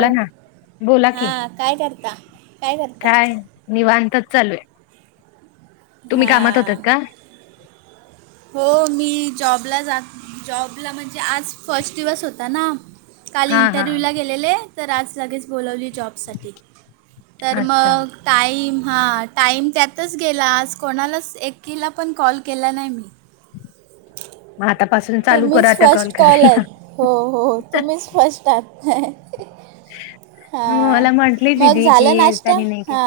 बला ना बोला कि हां काय करता करता काय? निवांतच चालू आहे तुम्ही कामात होतात का? आवाज नाही येत. हो मी जॉबला जॉबला म्हणजे आज फर्स्ट दिवस होता ना. काल हा हा इंटरव्ह्यू ला गेलेले तर आज सगळेच. बोोलवली जॉबसाठी तर अच्छा मग टाईम हा टाईम त्यातच गेला आज कोणालाच एकीला पण कॉल केला नाही मी मग आतापसून चालू कररा तुम्हीच आता कॉल फर्स्ट करायला आहेत हो हो तुम्हीच फस् आात हा मला म्हंटली मग दिदी की झालं नाश्ता त्यांनी नाही के हा.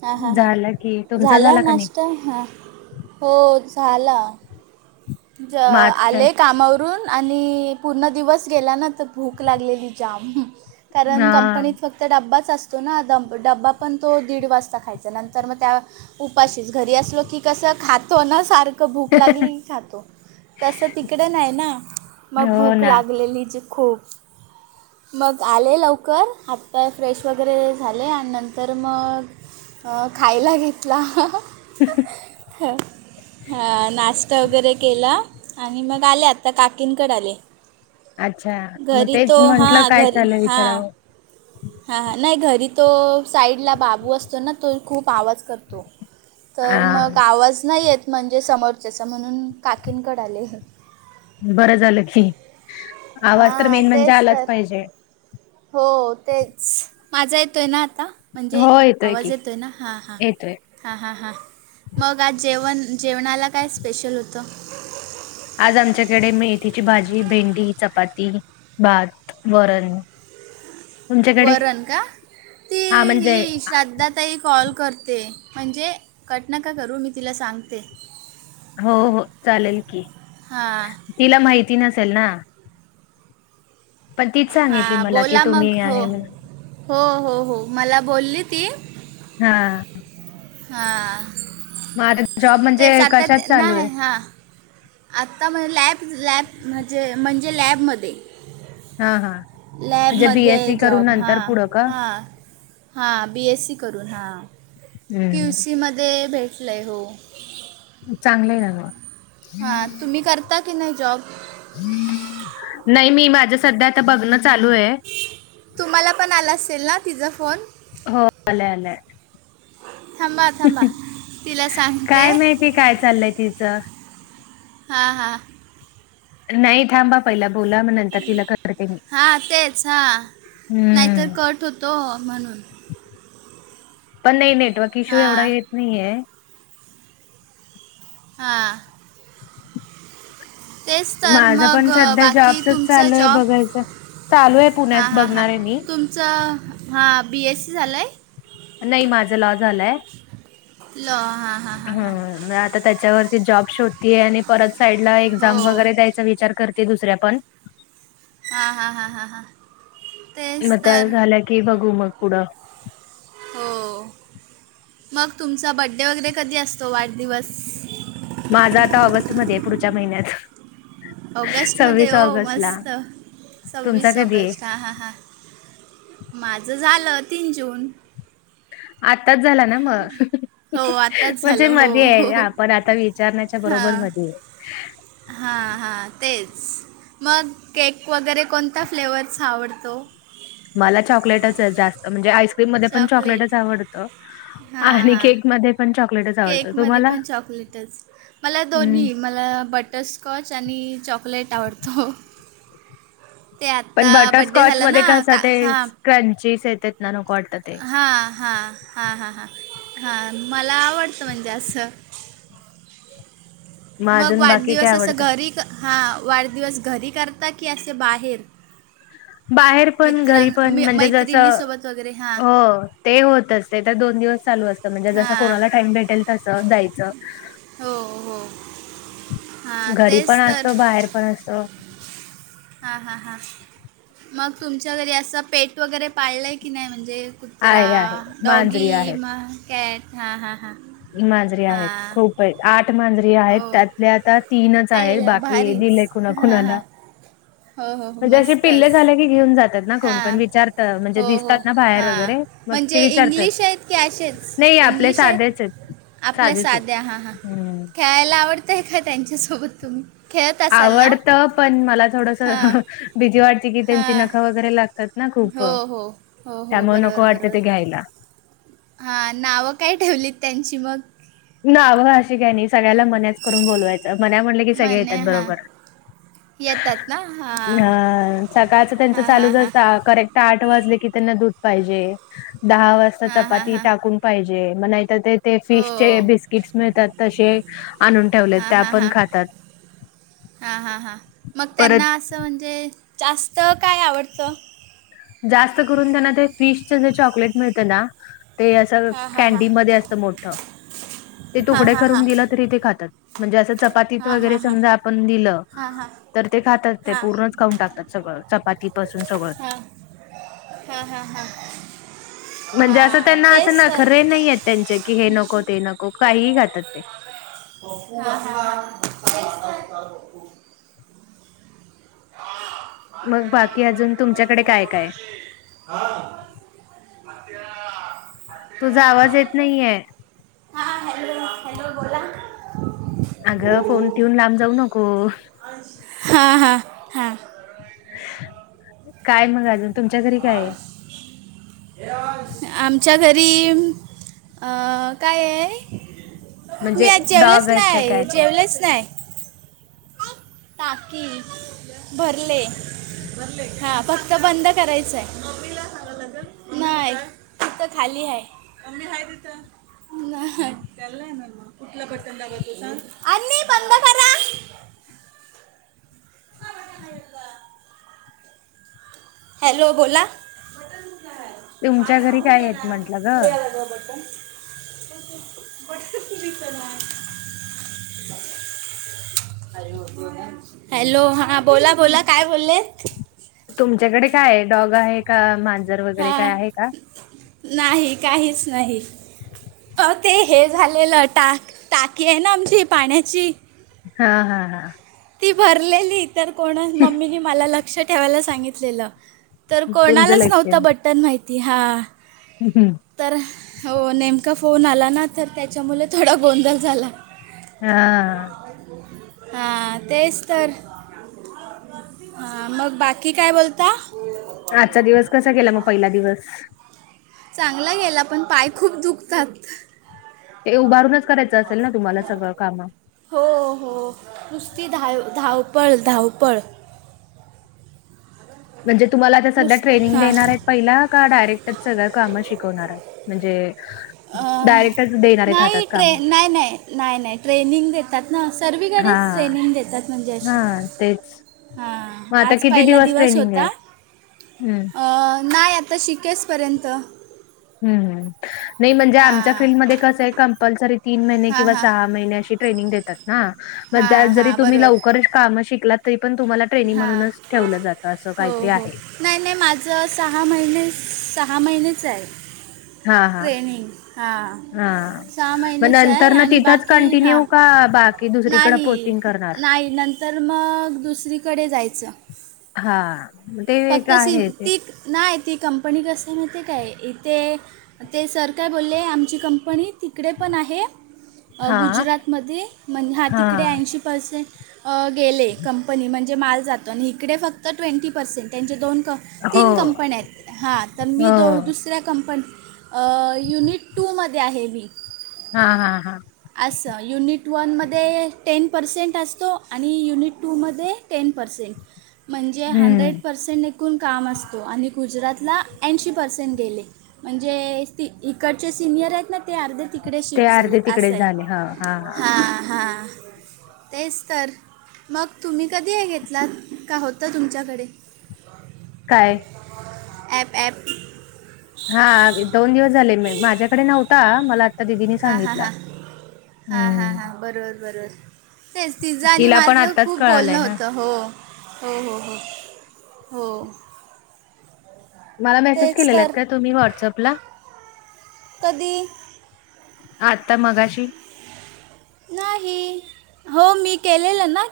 हां हां हां झालं की तुमचा झाला का नाही नाश्ता हां हो झाला. ज मग आज काय आले कामावरून आणि पूर्ण दिवस गेला ना तर भूक लागलेली जाम कारण हा कंपनीत फक्त तर डब्बाच असतो ना डब डब्बा पण तो दीड वाजता खायचा नंतर मग त्या उपाशीस घरी असलो की कसं खातो ना सारखं भूक लागली की खातो. तसं तिकडं नाही ना मग हो भूक ना लागलेली जी खूप मग आले लवकर आत्ता फ्रेश वगैरे झाले आणि नंतर मग अ खायला घेतला. हा नाश्ता वगैरे केलं आणि मग आले आत्ता काकींकड आले. अच्छा मग घरी तेच तो हा म्हंटलं काय घरी चालू हा. विचारावं हां हां नाही घरी तो साईडला बाबू असतो ना तो खूप आवाज करतो. हा तर मग आवाज नाही येत म्हणजे समोरच्याचा म्हणून काकीनकड आले. बरं झालं की आवाज तर हां मेन म्हणजे तेच आलाच तर पाहिजे. हो तेच माझा येतो आहे ना आता. म्हणजे हो आवाज की येतोय ना हां हां. येतोय हां हां हां मंग आंज जेवणं जेवणांलां कायं स्पेशलं होतं. आंज आमच्यांकडे मेथीची भांजी भेंडी चपांती भात वरणं. वरणं का ती हा म्हणजे ही श्राद्धांत आतांही कॉल करतें म्हणजे कंटनकां करूं मी तिलां सांगते. हो हो चालेल की हां तिला माहिती नसेल नां. हा सांगितली मला की बोलां मंग तुम्ही हो आहे म्हणून हो हो हो मलां बोलली ती हा. हां मग आता जॉब म्हणजे तेच आता कशात चालू आहे? नाहीं हां. आत्ता म्हणजे लॅब लॅब म्हणजे म्हणजे लॅबमंध्ये हा हा म्हणजे लॅबमंध्यें आहे बीएससी करून जॉब नंतर हां पुढं का? हां. हां बी एसं सी करूंन हां की यू हम्म सीमंध्ये भेटलं आहे हो चागलं आहे ना मग हां तुम्हीं करतां की नाहीं जॉब नाहीं मी माझं संध्या आतां बघणं चालूं आहे. तुम्हांला पणं आलां असेल नां तिचां फोन हो आलाय आलाय. थांबा थांबा तिला सांगते कायं माहिती कायं चाललंय तिचं हां हां. नाहीं थांबा. पहिला बोला मंग नंतर तिलां कट करतें मी हा हम्मं तो म्हणूंन. पणं नाहीं नेटवर्क इश्यू हा एवढां येतं नाही आहे. हा. तेचं तरं माझं मंग पण सध्या बाकी जॉबचच तुमचं चालू आहे जॉब. बघायचं. चालू आहे पुण्यात हा हा हा बघणार आहे मी. तुमचं हा बीएससी झालंय. नाहीं माझ लॉ झालायं. लाॅ. हंम आतां त्यांच्यावरती आंतां जॉब शोध शोदती आहे आणि परत साईडला हो एक्झाम वगैरें द्यायचा विचार करतें दुसऱ्या पण हा हा हा हा मग हातेचं त्या तरं. झाल्या की बघू मग पुढं. हो मंग तुमचा बड्डे वगैरें कधी असतों वाढदिवसं. माझा आतां ऑगस्टमध्ये आहे पुढच्यां महिन्यांत ऑगस्ट मध्यें हो ला मस्तं तुमचा सव्वीस कधी आहे? ऑगस्ट हां हां हां माझं झालं तीनं जून आत्ताच झालां ना मंग हो आत्ताच म्हणजे झालं हो मध्यें हो आहे हो. आपणं आतां विचारण्यांच्यां बरोबर हां मध्यें आहे. हां हां तेचं मंग केक वगैरें कोणत्यां फ्लेवरचां आवडतो. मलां चॉकलेटचं जास्तं म्हणजे आईस्क्रीम मध्यें पणं चॉकलेट चॉकलेटचं आवडतो. आणि केक मध्यें पणं चॉकलेटच आवडतं केकमध्यें तुम्हाला पणं चॉकलेटचं मलां हम्म. दोन्हीं मलां बटरस्कॉंचं आणि चॉकलेटं आवडंतो. ते पण आतां बड्डे बटरस्कॉच झालं मध्ये नां कसं का ते हां क्रंचीस येतांत ना नको वाटत ते. हां हां हां हां हां हां मलां आवडतं म्हणजे असं मग मंग अजून बाकी काय वाढदिवसं असं आवडतं घरी क हां वाढदिवसं घरी करतां की असे बाहेर बाहेर पणं मित्रां घरी पणं मी म्हणजे जसं मैत्रिणीसोबत वगैरे हां हो ते होतंच ते तरं दोन दिवस चालूं असतं म्हणजे जसं हां कोणालां टांईम भेटेल तसं जायचं हो हो हां घरी तेच पणं असत तर बाहेर पणं असंत हां हां हां मग तुमच्या घरी असं पेट वगैरे पाळलंय की नाही म्हणजे कुत्रा आहे आहे डॉगी मांजरी आहेत म कॅट हां हां हां मांजरीे आहेत हां खूप आहेत आठ मांजरी जे आहेत हो त्यातले आता तीनच आहेत आईला बाकी भारीच दिले कुणा हां कुणाला हां हो हो हो म्हणजे असे मस्तच पिल्ले झाले घेऊन जातात ना कोण पण हां विचारत म्हणजे हो हो दिसतात ना बाहेर हां वगैरे मग ते म्हणजे विचारतात इंग्लिश आहेत की नाही असेच आपले इंग्लिश साधेच आहेत आपल्या साधेच आहेत साध्या हां हां हम्म खेळायला आवडतंय का त्यांच्यासोबत तुम्ही? खेळत असाल ना आवडत पण मला थोडस हां भिती वाटते की त्यांची हां नख वगैरे लागतात ना खूप हो हो हो हो त्यामुळे नको वाटत ते घ्यायला हा नावं काय ठेवलीत त्यांची मग नाव अशी काही नाही सगळ्याला मनाच करून बोलवायचं मना म्हटले की सगळे म्हणे येतात हां बरोबर येतात ना ह हां सकाळच त्यांच हां हां चालूच हां असत करेक्ट आठ वाजले की त्यांना दूध पाहिजे दहा वाजता हां हां चपाती हां टाकून पाहिजे मग नाहीतर ते हो फिश ज बिस्किटस मिळतात तसे आणून ठेवलेत हां त्या हां पण हां खातात हां हां हां मग परत त्यांना असं म्हणजे जास्त काय आवडतं जास्त करून त्यांना ते फिशच जे चॉकलेट मिळत ना ते हां हां हां कँन्डी मधे असत मोठ हां तुकडे हां हां करून दि तरी ते खातात म्हणजे अस चपातीत हां वगरे हां हां हां समजा आपण दि हां तर ते खात हां पूर्ण खाऊन टाकतात सगळं चपातीपसून सगळं हा हा हा हा म्हणजे असं त्यांना असं नखरे नाही आहेत त्यांचे की हे नको ते नको काहीही खातात ते [inaudible] [unintelligible] मग बाकी अजून तुमच्याकडे काय काय हा [unintelligible] तुझा आवाज येत नाहीे हां हॅलो हॅलो बोला अगं फोन ठेऊून लांब जाऊ नको हा हा हा काय मग अजून तुमच्या घरी काय आहे आमच्या घरी अ काय आहे मी म्हणजे आज जेवलेच डॉग आहेत का नाही काय काय? जेवलंच नाही टाकि भरले हां फक्त बंद करायचं आहे नाही तिथं खाली आहे तिथ त्याला आहेणार म कुठला पचन लावतो सांग आणि पंग खरा [unintelligible] हा म नाही का [unintelligible] हॅलो बोला तुमच्या पाय घरी काय अन आहेत ना म्हंटलं ग? पुढला गबटून [unintelligible] वट्सअपत [unintelligible] हॅलो हा बोला बोला काय बोललेत तुमच्याकडे काय आहे डॉग आहे का मांजर वगैरे हा काय आहे का नाही काहीच नाही अह ते हे झालेलं टाक टाकी आहे ना आमची पाण्याची हा हा हा. ती भरलेली तर कोणच मम्मीनी मला लक्ष ठेवायला सांगितलेलं तर तुमचं कोणालाच नव्हतं बटन माहिती हा. ह हम. तर हो नेमका फोन आला ना तर त्याच्यामुळे थोडा गोंधळ झाला. हा. हा. तेच तर मग बाकी काय बोलता. आजचा दिवस कसा केला मग पहिला दिवस. चांगला गेला पण पाय खूप दुखतात. ते उभारूनच करायचं असेल ना तुम्हाला सगळं कामं? हो हो नुसती धाव धावपळ धावपळ म्हणजे तुम्हाला ते सध्या नुस ट्रेनिंग हां देणार आहेत. पहिला का डायरेक्टर सग काम शवणार म्हणजे अं, डायरेक्टर. नाही ट्रे नाही नाही नाही नाही ट्रेनिंग देतात ना सर्वीकडेच हां, ट्रेनिंग देतात. म्हणजे अशी हां तेच. हा मग आता आज पहिला दिवस होता. हम्म. नाही आता शिकेचपर्यंत ह् नाही म्हणजे आमच्या हां फीलल्डमध्येध्ये कस आहे कंपल्सरी तीन महिने हां किंवा हां सहा महिने अशी ट्रेनिंग देतात ना मग हां हां जरि तुम्ही बरोबर लवकर काम शिकलात तरीपण तुम्हाला? ट्रेनी हां म्हणूनच ठेवलं जातं असं हो काहीतरी हो आहे. नाही नाही माझं सहा महिने सहा महिनेच आहे. हां, हां. ट्रेनिंग हां हां. सहा मग महिनेच आहे नंतर ना आणि तिथंच बाकी हा. कंटिन्यू का बाकी दुसरीकडे नाही पोस्टिंग करणार? नाही नंतर मग दुसरीकडे जायचं. हा ते फक्त का सिं आहे ते ती नाही ती कंपनी कसं आहे माहीते काय इथे ते सर काय बोलले आमची कंपनी ति तिकडे पण आहे हा गुजरातमध्ये म्हण हा तिकडे ऐंशी पर्सेंट गेले कंपनी म्हणजे माल जातो आणि इकडे फक्त ट्वेंटी पर्सेंट त्यांचे दोन क हो तीन कंपन्या आहेत हा तर मी हो दो दुसऱ्या कंपनी युनिट टू मध्ये आहे मी हा हा हा. असं युनिट वनमध्ये टेन पर्सेंट असतो आणि युनिट टूमध्ये टेन पर्सेंट म्हणजे हंड्रेड हम्म पर्सेंट एकूण काम असतो आणि गुजरातला ऐंशी पर्सेंट गेले. म्हणजे इकडचे सिनियर आहेत ना ते अर्धे तिकडे ते शिफ्ट झालेत. अर्धे तिकडे झाले हा हा हा. तेच तर मग तुम्ही कधी हे घेतला का होत तुमच्याकडे ह. काय? App app. हा दोन दिवस झाले माझ्याकडे नव्हता मला आता दिदीनी हां हां सांगितलं. हां हां हां हां बरोबर बरोबर तेच तिझं आणि तिला पण माझं आत्ताच खूप कळालंय बोलणं ना होतं हो. हो हो हो हो. मला मेसेज तेच केलेला आहेत तर का तुम्ही व्हॉट्सअपला कधी आता मगाशी नाही हो मी केलेलं ना.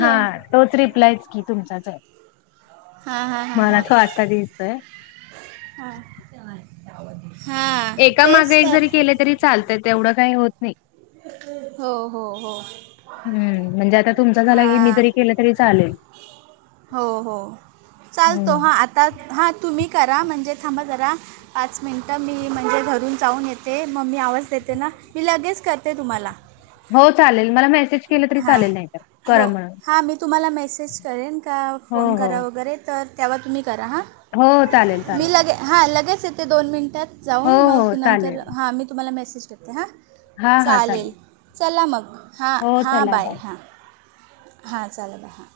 हा तोच रिप्लायच की तुमचाच आहे. मला तो आता दिसतोय. हा नाहीवा एका मागे एक जरी केले तरी चालतय तेवढं काही होत नाही हो हो हो हम्म म्हणजे आता तुमचा झाला की हां मी जरी केलं तरी चालेल हो हो चालतो हं. हा आता हा तुम्ही करा म्हणजे थांबा जरा पाच मिनिट मी म्हणजे घरून जाऊन येते मम्मी आवाज देते ना मी लगेच करते ते तुम्हाला हो चालेल मला मेसेज केलं तरी हां चालेल नाहीतर. हो करा म्हणून. हां मी तुम्हाला मेसेज करेन का हो, फोन हो. करा वगैरे तर तेव्हा तुम्ही करा हां हो, चालेल, मी चालेल. लगे हां लगेच येत ते दोन मिनटात हो, जाऊन हो, मग नंतर चालेल. हां मी तुम्हाला मेसेज करते हां हां, हां, चालेल चला मग हा हो, हां चला बाय हां हां चालेल हा